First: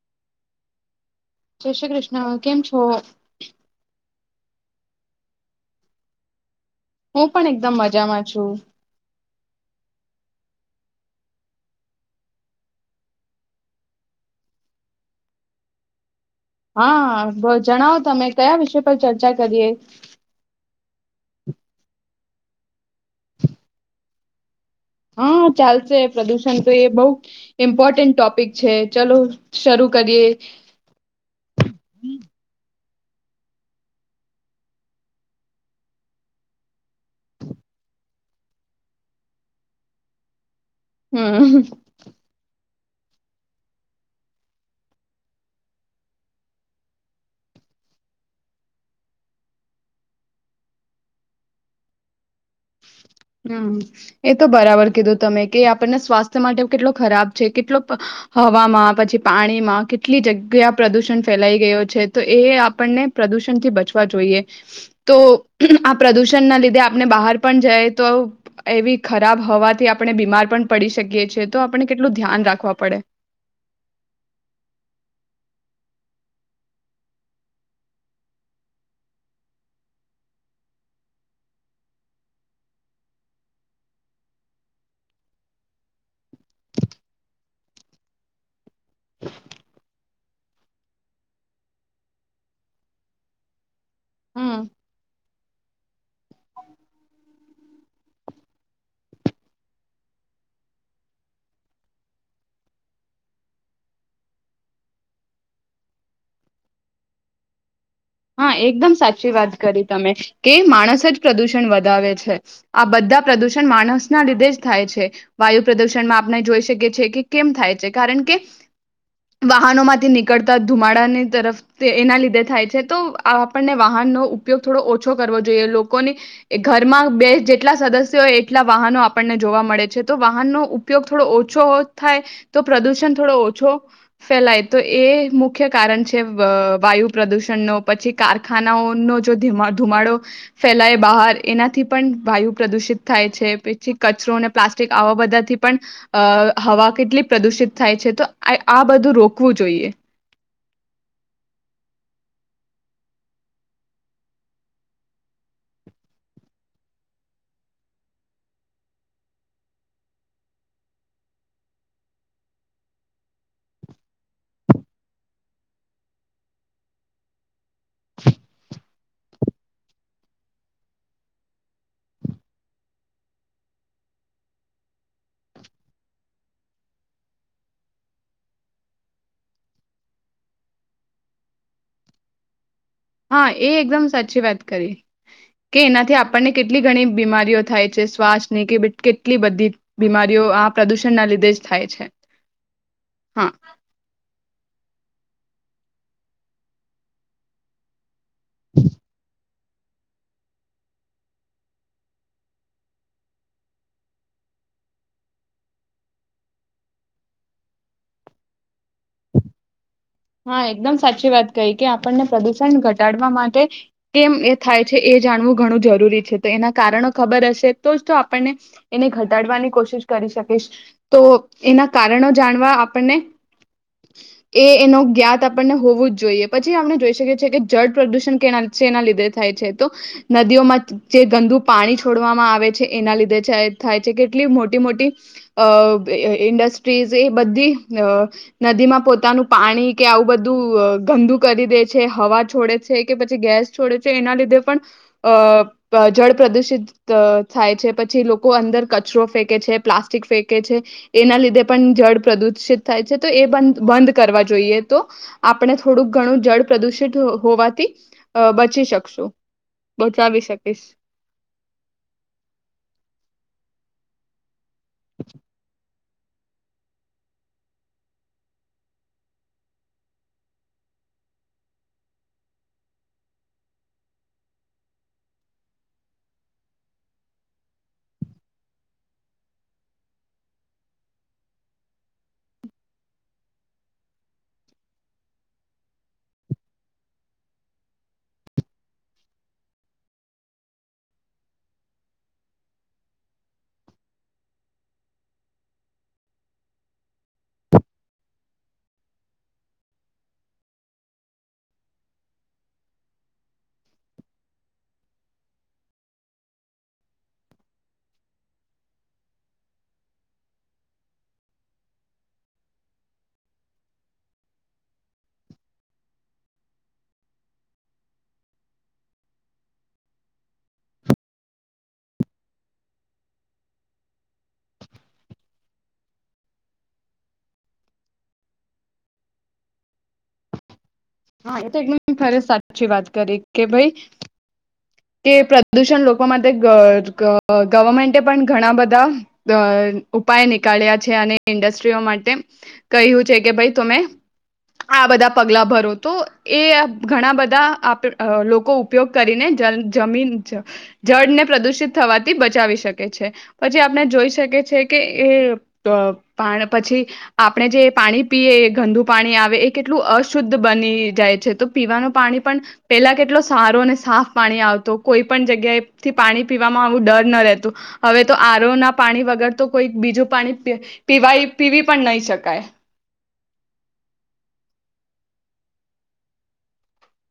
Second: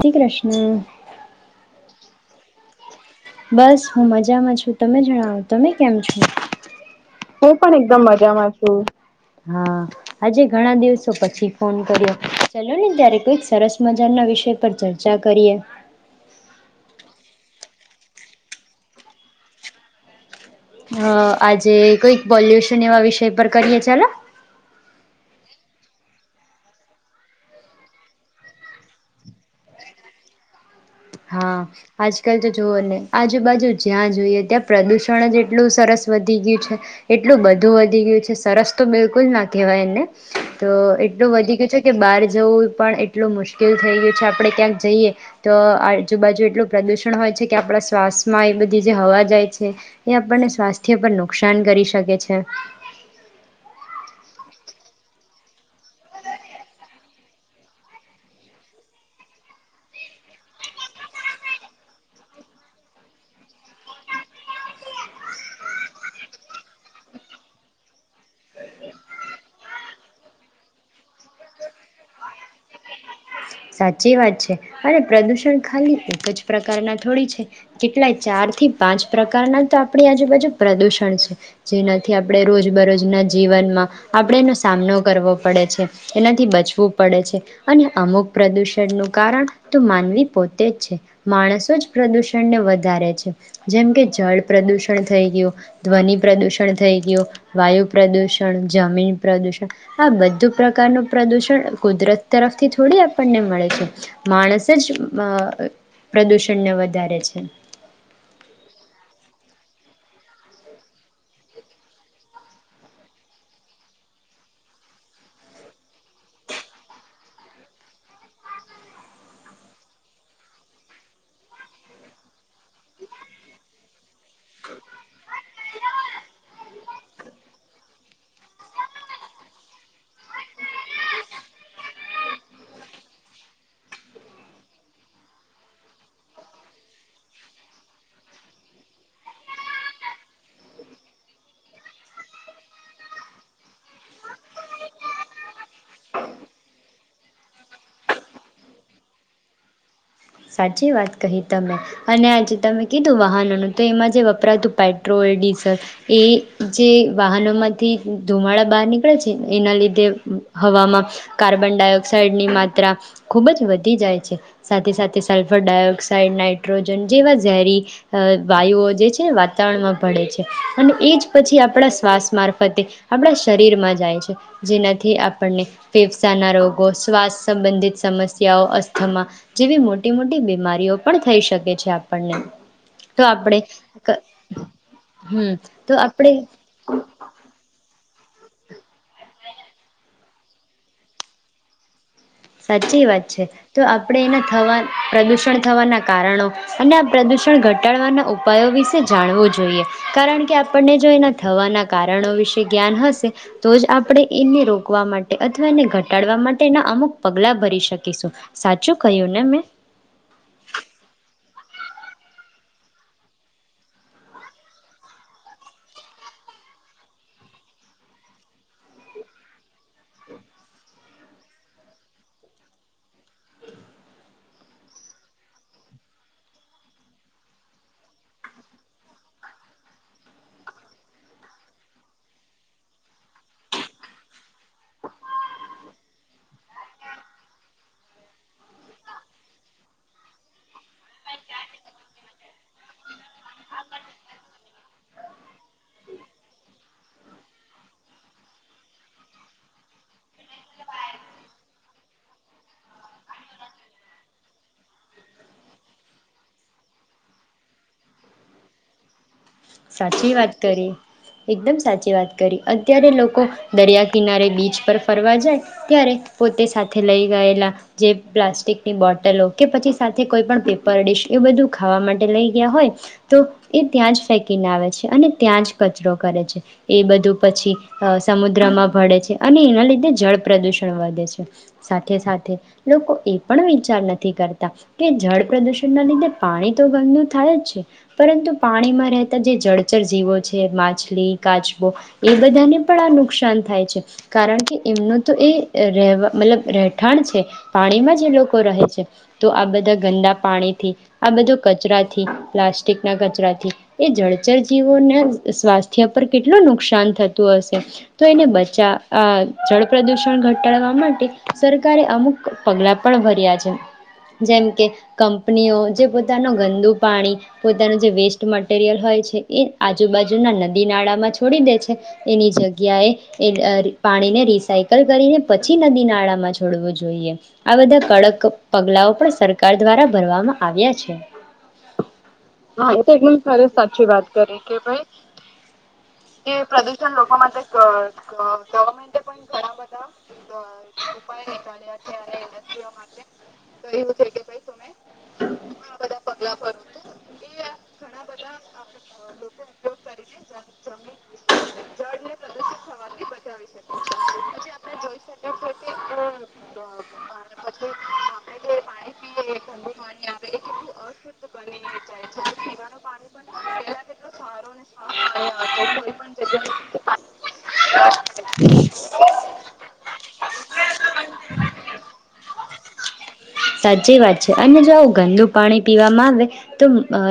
જય શ્રી કૃષ્ણ. જય શ્રી કૃષ્ણ, કેમ છો? બસ હું મજામાં છું. તમે જણાવો, તમે કેમ છો? હું પણ એકદમ મજામાં છું. હા, આજે ઘણા દિવસો પછી ફોન કર્યો. ચલો ને ત્યારે કોઈક સરસ મજા ના વિષય પર ચર્ચા કરીએ. હા, જણાવો તમે. કયા વિષય પર ચર્ચા કરીએ? હા અ આજે કઈક પોલ્યુશન એવા વિષય પર કરીએ ચાલે હા, ચાલશે પ્રદુષણ તો એ બહુ ઇમ્પોર્ટન્ટ ટોપિક છે ચલો શરૂ કરીએ. હા, આજકાલ તો જોઓને આજુબાજુ જ્યાં જોઈએ ત્યાં પ્રદુષણ જ એટલું સરસ વધી ગયું છે એટલું બધું વધી ગયું છે સરસ તો બિલકુલ ના કહેવાય એને તો એટલું હમ વધી ગ છે કે બહાર જવું પણ એટલું મુશ્કેલ થઈ ગયું છે આપણે ક્યાંક જઈએ તો આજુબાજુ એટલું પ્રદૂષણ હોય છે કે આપણા શ્વાસમાં એ બધી જે હવા જાય છે એ આપણને સ્વાસ્થ્ય પર નુકસાન કરી શકે છે. હમ્મ, એ તો બરાબર કીધું તમે કે આપણને સ્વાસ્થ્ય માટે કેટલો ખરાબ છે, કેટલો હવામાં? પછી પાણીમાં કેટલી જગ્યા પ્રદુષણ ફેલાઈ ગયો છે તો એ આપણને પ્રદુષણથી બચવા જોઈએ તો આ પ્રદુષણ ના લીધે આપને બહાર પણ જાય તો એવી ખરાબ હોવાથી આપણે બીમાર પણ પડી શકીએ છીએ તો આપણે કેટલું ધ્યાન રાખવા પડે. સાચી વાત છે અને પ્રદૂષણ ખાલી એક જ પ્રકારના થોડી છે કેટલાય ચાર થી પાંચ પ્રકારના તો આપણી આજુબાજુ પ્રદુષણ છે જેનાથી આપણે રોજબરોજના જીવનમાં આપણે એનો સામનો કરવો પડે છે એનાથી બચવું પડે છે અને અમુક પ્રદૂષ નું કારણ તો માનવી પોતે છે માણસો જ પ્રદૂષણને વધારે છે. જેમ કે જળ હમ પ્રદુષણ થઈ ગયું. ધ્વનિ પ્રદુષણ થઈ ગયું, વાયુ પ્રદુષણ, જમીન પ્રદુષણ આ બધું પ્રકારનું પ્રદુષણ કુદરત તરફથી થોડી આપ ને મળે છે માણસ જ અ પ્રદૂષણને વધારે છે. હા, એકદમ સાચી વાત કરી તમે કે માણસ જ પ્રદુષણ વધાવે છે આ બધા પ્રદુષણ માણસ ના લીધે જ થાય છે. વાયુ પ્રદુષણમાં આપણે જોઈ શકીએ છીએ કે કેમ થાય છે કારણ કે વાહનો માંથી નીકળતા ધુમાડાની તરફ એના લીધે થાય છે તો આપણને વાહનનો ઉપયોગ થોડો ઓછો કરવો જોઈએ લોકોની ઘરમાં બે જેટલા સદસ્ય હોય એટલા વાહનો આપણને જોવા મળે છે તો વાહનનો ઉપયોગ થોડો ઓછો થાય તો પ્રદુષણ થોડો ઓછો ફેલાય તો એ મુખ્ય કારણ છે વાયુ પ્રદુષણનો પછી કારખાનાઓનો જોમા ધુમાડો ફેલાય બહાર એનાથી પણ વાયુ પ્રદુષિત થાય છે પછી કચરો અને પ્લાસ્ટિક આવા બધાથી પણ અ હવા કેટલી પ્રદુષિત થાય છે તો આ બધું રોકવું જોઈએ. સાચી વાત કહી તમે અને આજે તમે કીધું વાહનોનું તો એમાં જે વપરાતું પેટ્રોલ, ડીઝલ એ જે વાહનોમાંથી ધુમાડા બહાર નીકળે છે એના લીધે હવામાં કાર્બન ડાયોક્સાઇડની માત્રા ખૂબ જ વધી જાય છે સાથે-સાથે તે સલ્ફર ડાયોક્સાઇડ નાઇટ્રોજન જેવા ઝેરી વાયુઓ જે છે વાતાવરણમાં પડે છે અને એ જ પછી આપણા શ્વાસ મારફતે આપણા શરીરમાં જાય છે જેનાથી આપણને ફેફસાના રોગો, શ્વાસ સંબંધિત સમસ્યાઓ અસ્થમાં જેવી મોટી-મોટી બીમારીઓ પણ થઈ શકે છે આપણને. તો હા આપણે એ એકદમ સાચી વાત કરી, હમ કે તો એનાથી આપણે આપણને કેટલી ઘણી બીમારીઓ થાય છે. શ્વાસની કે કેટલી બધી બીમારીઓ આ પ્રદુષણ ના લીધે જ થાય છે. સાચી વાત છે, હા તો આપડે એના થવા પ્રદૂષણ થવાના કારણો, અને આ પ્રદૂષણ ઘટાડવાના ઉપ ઉપાયો વિશે જાણવું જોઈએ. જોઈએ, કારણ કે આપણને જો એના થવાના કારણો વિશે જ્ઞાન હશે, તો જ આપણે એને રોકવા માટે અથવા એને ઘટાડવા માટેના અમુક પગલા ભરી શકીશું, સાચું કહ્યું ને મેં? હા એકદમ સાચી વાત કહી કે આપણને પ્રદુષણ ઘટાડવા માટે, કેમ એ થાય છે. એ જાણવું ઘણું જરૂરી છે, તો એના કારણો ખબર હશે તો જ તો આપણને એને ઘટાડવાની કોશિશ કરી શકીશ તો એના કારણો જાણવા આપણને એ એનો જ્ઞાત આપણને હોવું જ જોઈએ પછી આપણે જોઈ શકીએ છીએ કે જળ પ્રદૂષણ કેના એના લીધે થાય છે તો, નદીઓમાં જે ગંદુ પાણી છોડવામાં આવે છે. એના લીધે થાય છે કેટલી મોટી મોટી, અ ઇન્ડસ્ટ્રીઝ એ બધી નદીમાં પોતાનું પાણી કે આવું બધું ગંદુ કરી દે છે હવા છોડે છે. કે પછી ગેસ છોડે છે એના લીધે પણ, અ જળ પ્રદૂષિત થાય છે. પછી લોકો અંદર કચરો ફેંકે છે પ્લાસ્ટિક ફેંકે છે એના લીધે પણ જળ પ્રદુષિત થાય છે, તો એ બ બંધ કરવા જોઈએ. તો, આપણે થોડુંક ઘણું જળ પ્રદુષિત હોવાથી બચી શકશું. સાચી બચાવી વાત શકીશ. કરી એકદમ સાચી વાત કરી અત્યારે લોકો દરિયા કિનારે બીચ પર ફરવા જાય ત્યારે પોતે સાથે લઈ ગયેલા જે પ્લાસ્ટિકની બોટલો કે પછી સાથે કોઈપ પેપર ડીશ એ બધું ખાવા માટે લઈ ગયા હોય તો એ ત્યાં જ ફેક કિનાવે છે. અને ત્યાં જ કચરો કરે છે. એ બધું પછી સમુદ્રમાં ભળે છે. અને એના લીધે જળ પ્રદૂષણ વધે છે સાથે-સાથે લોકો એ પણ વિચાર નથી કરતા કે જળ પ્રદૂષણના લીધે પાણી તો ગ થાય જ છે, પરંતુ પાણીમાં રહેતા જે જળચર જીવો છે માછલી કાચબો એ બધાને પણ આ નુકસાન થાય છે. કારણ કે એમનું તો એ રહેવા મતલબ રહેઠાણ છે. પાણીમાં જે લોકો રહે છે. તો આ બધા ગંદા પાણીથી આ બધો કચરાથી પ્લાસ્ટિકના કચરાથી એ જળચરજીવોના સ્વાસ્થ્ય પર કેટલું નુકસાન થતું હશે, તો એને બચાવ આ જળ પ્રદૂષણ ઘટાડવા, માટે સરકારે અમુક પગલાં પણ ભર્યા છે, જેમ કે કંપનીઓ જે પોતાનું ગંદુ પાણી પોતાનું જે વેસ્ટ માટે મટેરિયલ હોય છે, એ આજુબાજુના નદી નાળામાં છોડી દે છે. એની જગ્યાએ એ પાણીને, રિસાયકલ કરીને પછી નદી નાળામાં છોડવું જોઈએ, આ બધા કડક પગલાંઓ પણ સરકાર દ્વારા ભરવામાં આવ્યા છે. હા ફ સાચી વાત કરી કે ભાઈ, કે પ્રદૂષણ લોકો માટે ગવર્મેન્ટે પણ ઘણા બધા ઉપાય નીકળ્યા છે અને ઇન્ડસ્ટ્રીઓ માટે, કહ્યું છે કે ભાઈ તમે આ બધા પગલા ભરો. તો એ ઘણા બધા આપ અ લોકો ઉપયોગ કરીને જ જમીન, જળને પ્રદૂષિત થવાથી બચાવી શકે છે, પછી આપણે જોઈ શકીએ છે કે એ પછી, આપણે જે પાણી પીએ ગંદુ પાણી આવે એ કેટલું અશુદ્ધ બની જાય છે તો પીવાનું પાણી પણ પેલા કેટલો સારો અને સાફ પાણી આવતું, કોઈ પણ જગ્યાએથી પાણી પીવામાં આવું ડર ન રહેતું. હવે તો આર ઓ ના પાણી વગર તો કોઈ બીજું પાણી પી પીવાય પીવી પણ નહીં શકાય. સાચી વાત છે અને જો આવું ગંદુ પાણી પીવામાં આવે, તો અ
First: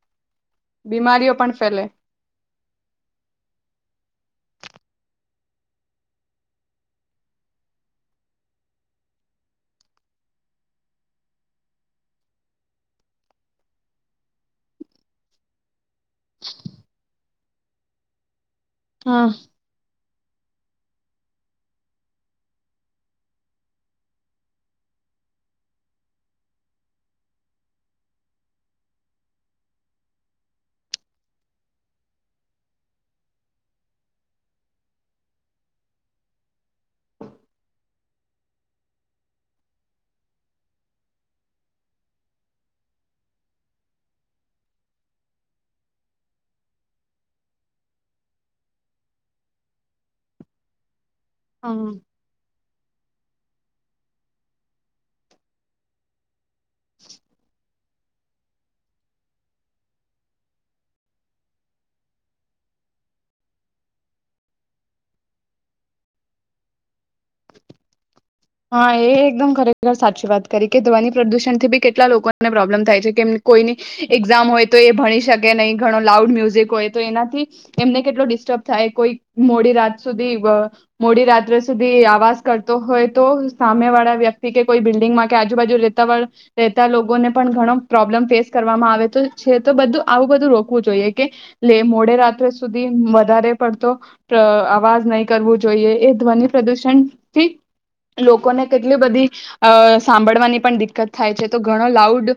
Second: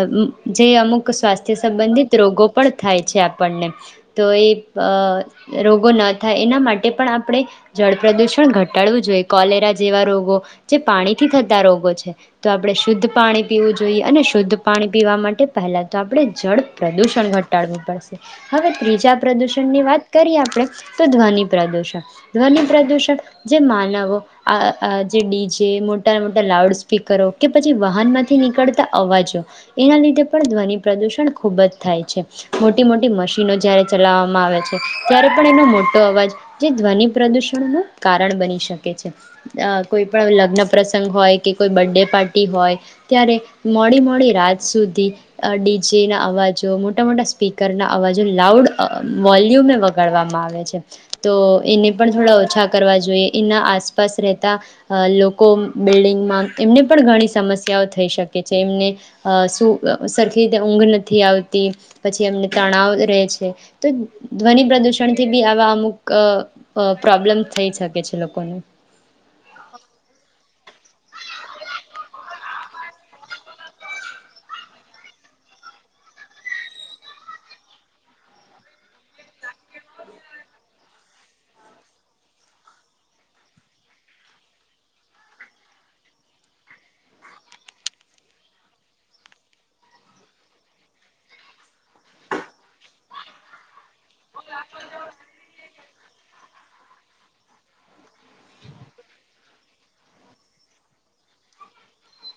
જે અમુક બીમારીઓ સ્વાસ્થ્ય પણ ફેલે સંબંધિત રોગો પણ થાય છે આપણને. તો એ અ રોગો ન થાય એના માટે પણ આપણે જળ પ્રદૂષણ ઘટાડવું જોઈએ. કોલેરા જેવા રોગો જે પાણીથી થતા રોગો છે. તો આપણે શુદ્ધ પાણી પીવું જોઈએ, અને શુદ્ધ પાણી પીવા માટે પહેલા તો આપણે જળ પ્રદૂષણ ઘટાડવું પડશે. હવે ત્રીજા હા પ્રદુષણ ની વાત કરીએ આપણે તો ધ્વનિ પ્રદૂષણ. ધ્વનિ પ્રદૂષણ, જે માનવો, આ જે ડીજે મોટાના મોટા લાઉડ સ્પીકરો, કે પછી વાહનમાંથી નીકળતા અવાજો, એના લીધે પણ ધ્વનિ પ્રદૂષણ ખૂબ જ થાય છે. મોટી મોટી મશીનો જ્યારે ચલાવવામાં આવે છે, ત્યારે પણ એનો મોટો અવાજ, જે ધ્વનિ પ્રદૂષણનું કારણ બની શકે છે. કોઈ પણ લગ્ન પ્રસંગ હોય કે કોઈ બર્ડે પાર્ટી હોય ત્યારે મોડી મોડી રાત સુધી ડી જે ના અવાજો, મોટા-મોટા સ્પીકરના અવાજો લાઉડ વોલ્યુમે વગાડવામાં આવે છે. તો એને હમ પણ થોડા ઓછા કરવા જોઈએ. એના આસપાસ રહેતા અ લોકો બિલ્ડિંગમાં, એમને પણ ઘણી સમસ્યાઓ થઈ શકે છે. એમને શું સરખી રીતે ઊંઘ નથી આવતી. પછી એમને તણાવ રહે છે. તો ધ્વનિ પ્રદૂષણથી બી આવા અમુક અ પ્રોબ્લેમ થઈ શકે છે લોકોને. હા, એ એકદમ ખરેખર સાચી વાત કરી. કે ધ્વનિ પ્રદૂષણથી ભી કેટલા લોકોને પ્રોબ્લેમ થાય છે. કેમ કોઈની એક્ઝામ હોય તો એ ભણી શકે નહીં, ઘણો લાઉડ મ્યુઝિક હોય તો એનાથી એમને કેટલો ડિસ્ટર્બ થાય. કોઈ મોડી રાત સુધી અ મોડી રાત્રે સુધી આવાઝ કરતો હોય તો સામેવાળા વ્યક્તિ કે કોઈ બિલ્ડિંગમાં કે આજુબાજુે રેતા વાળા, રહેેતા લોકોને પણ ઘણો પ્રોબ્લમ ફેસ કરવામાં આવે. તો છે તો, બધું આવું બધું રોકવું જોઈએ, કે મોડે રાત્રે સુધી વધારે પડતો અવાજ નહીં કરવું જોઈએ એ ધ્વનિ પ્રદૂષણ થી જ લોકોને કેટલી બધી અ સાંભળવાની પણ દિકકત થાય છે. તો ઘણો લાઉડ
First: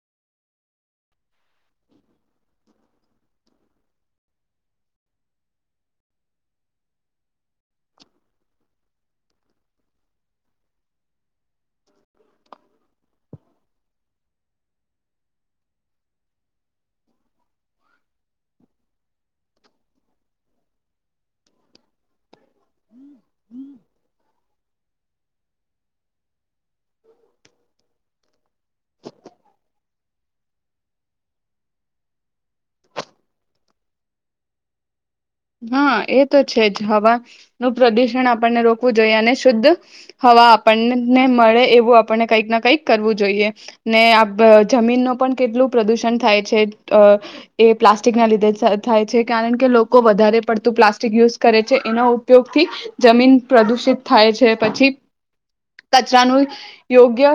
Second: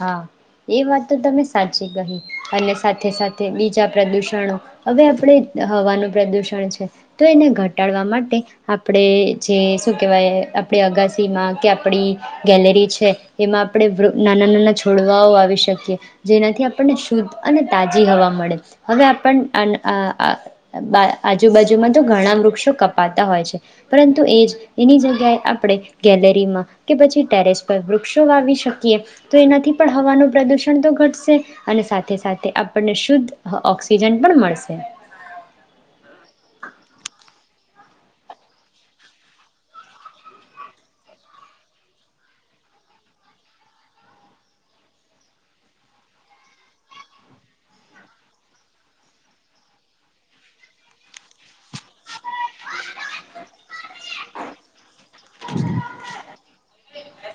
હા, એ વાત તો તમે સાચી કહી. અને સાથે સાથે બીજા પ્રદૂષણો. હવે આપણે હવાનું પ્રદૂષણ છે, તો એને ઘટાડવા માટે આપણે જે શું કેહવાય આપણી અગાસીમાં, કે આપણી ગેલેરી છે, એમાં આપણે નાના-નાના છોડવાઓ વાવી શકીએ જેનાથી આપણને શુદ્ધ અને તાજી હવા મળે હવે આપન અ આ બા આજુબાજુમાં તો ઘણા વૃક્ષો કપાતા હોય છે પરંતુ એ જ એની જગ્ ગયા એ આપણે ગેલેરીમાં કે પછી ટેરેસ પર વૃક્ષો વાવી શકીએ પણ હવાનું પ્રદુષણ તો ઘટશે અને સાથે-સાથે આપણને શુદ્ધ ઓક્સિજન પણ મળશે. હા, એ તો છે જ હવા નું પ્રદુષણ આપણને રોકવું જોઈએ અને શુદ્ધ હવા આપણને મળે એવું આપણને કંઈક ના કઈક કરવું જોઈએ ને આપ જમીન નો પણ કેટલું પ્રદુષણ થાય છે અ એ પ્લાસ્ટિક ના લીધે થાય છે કારણ કે લોક લોકો વધારે પડતું પ્લાસ્ટિક યુઝ કરે છે એનો ઉપયોગ થી જમીન પ્રદુષિત થાય છે પછી કચરાનું યોગ્ય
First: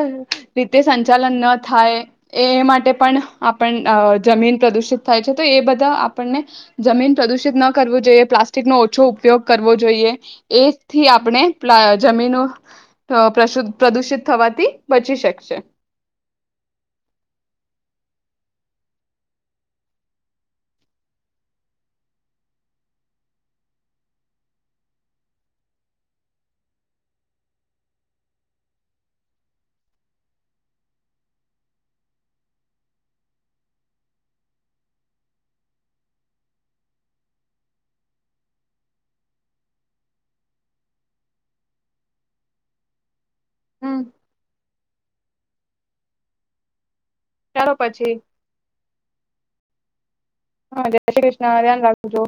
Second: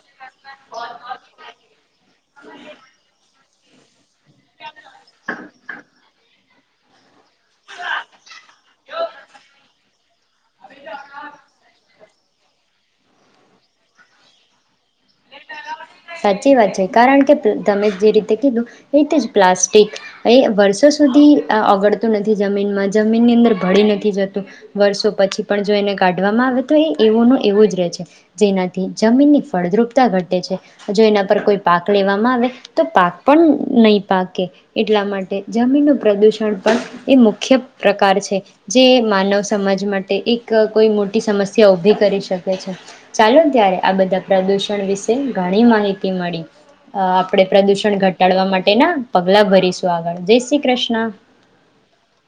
રીતે સંચાલન ન થાય એ માટે પણ આપણ અ જમીન પ્રદુષિત થાય છે તો એ બધા આપણને જમીન પ્રદુષિત ન કરવું જોઈએ. પ્લાસ્ટિકનો ઓછો ઉપયોગ કરવો જોઈએ એથી આપણે પ્લા જમીનો પ્રદુષિત થવાથી બચી શકશે. સાચી વાત છે કારણ કે તમે જે રીતે કીધું એ જ રીતે પ્લાસ્ટિક એ વર્ષો સુધી ઓગળતું નથી જમીનમાં જમીનની અંદર ભળી નથી જતું વર્ષો પછી પણ જો એને કાઢવામાં આવે તો એ એવોનું એવું જ રહે છે જેનાથી જમીનની ફળદ્રુપતા ઘટે છે. જો એના પર કોઈ પાક લેવામાં આવે તો પાક પણ નહી પાકે એટલા માટે જમીનનું પ્રદૂષણ પણ એ મુખ્ય પ્રકાર છે જે માનવ સમાજ માટે એક કોઈ મોટી સમસ્યા ઊભી કરી શકે છે. ચાલો, ત્યારે આ હમ બધા પ્રદૂષણ પણ વિશે ઘણી માહિતી મળી. અ આપણે ચાલો પ્રદુષણ પછી. ઘટાડવા માટે ના પગલા ભરીશું. સ્વાગત હા, જય શ્રી કૃષ્ણ. ધ્યાન રાખજો.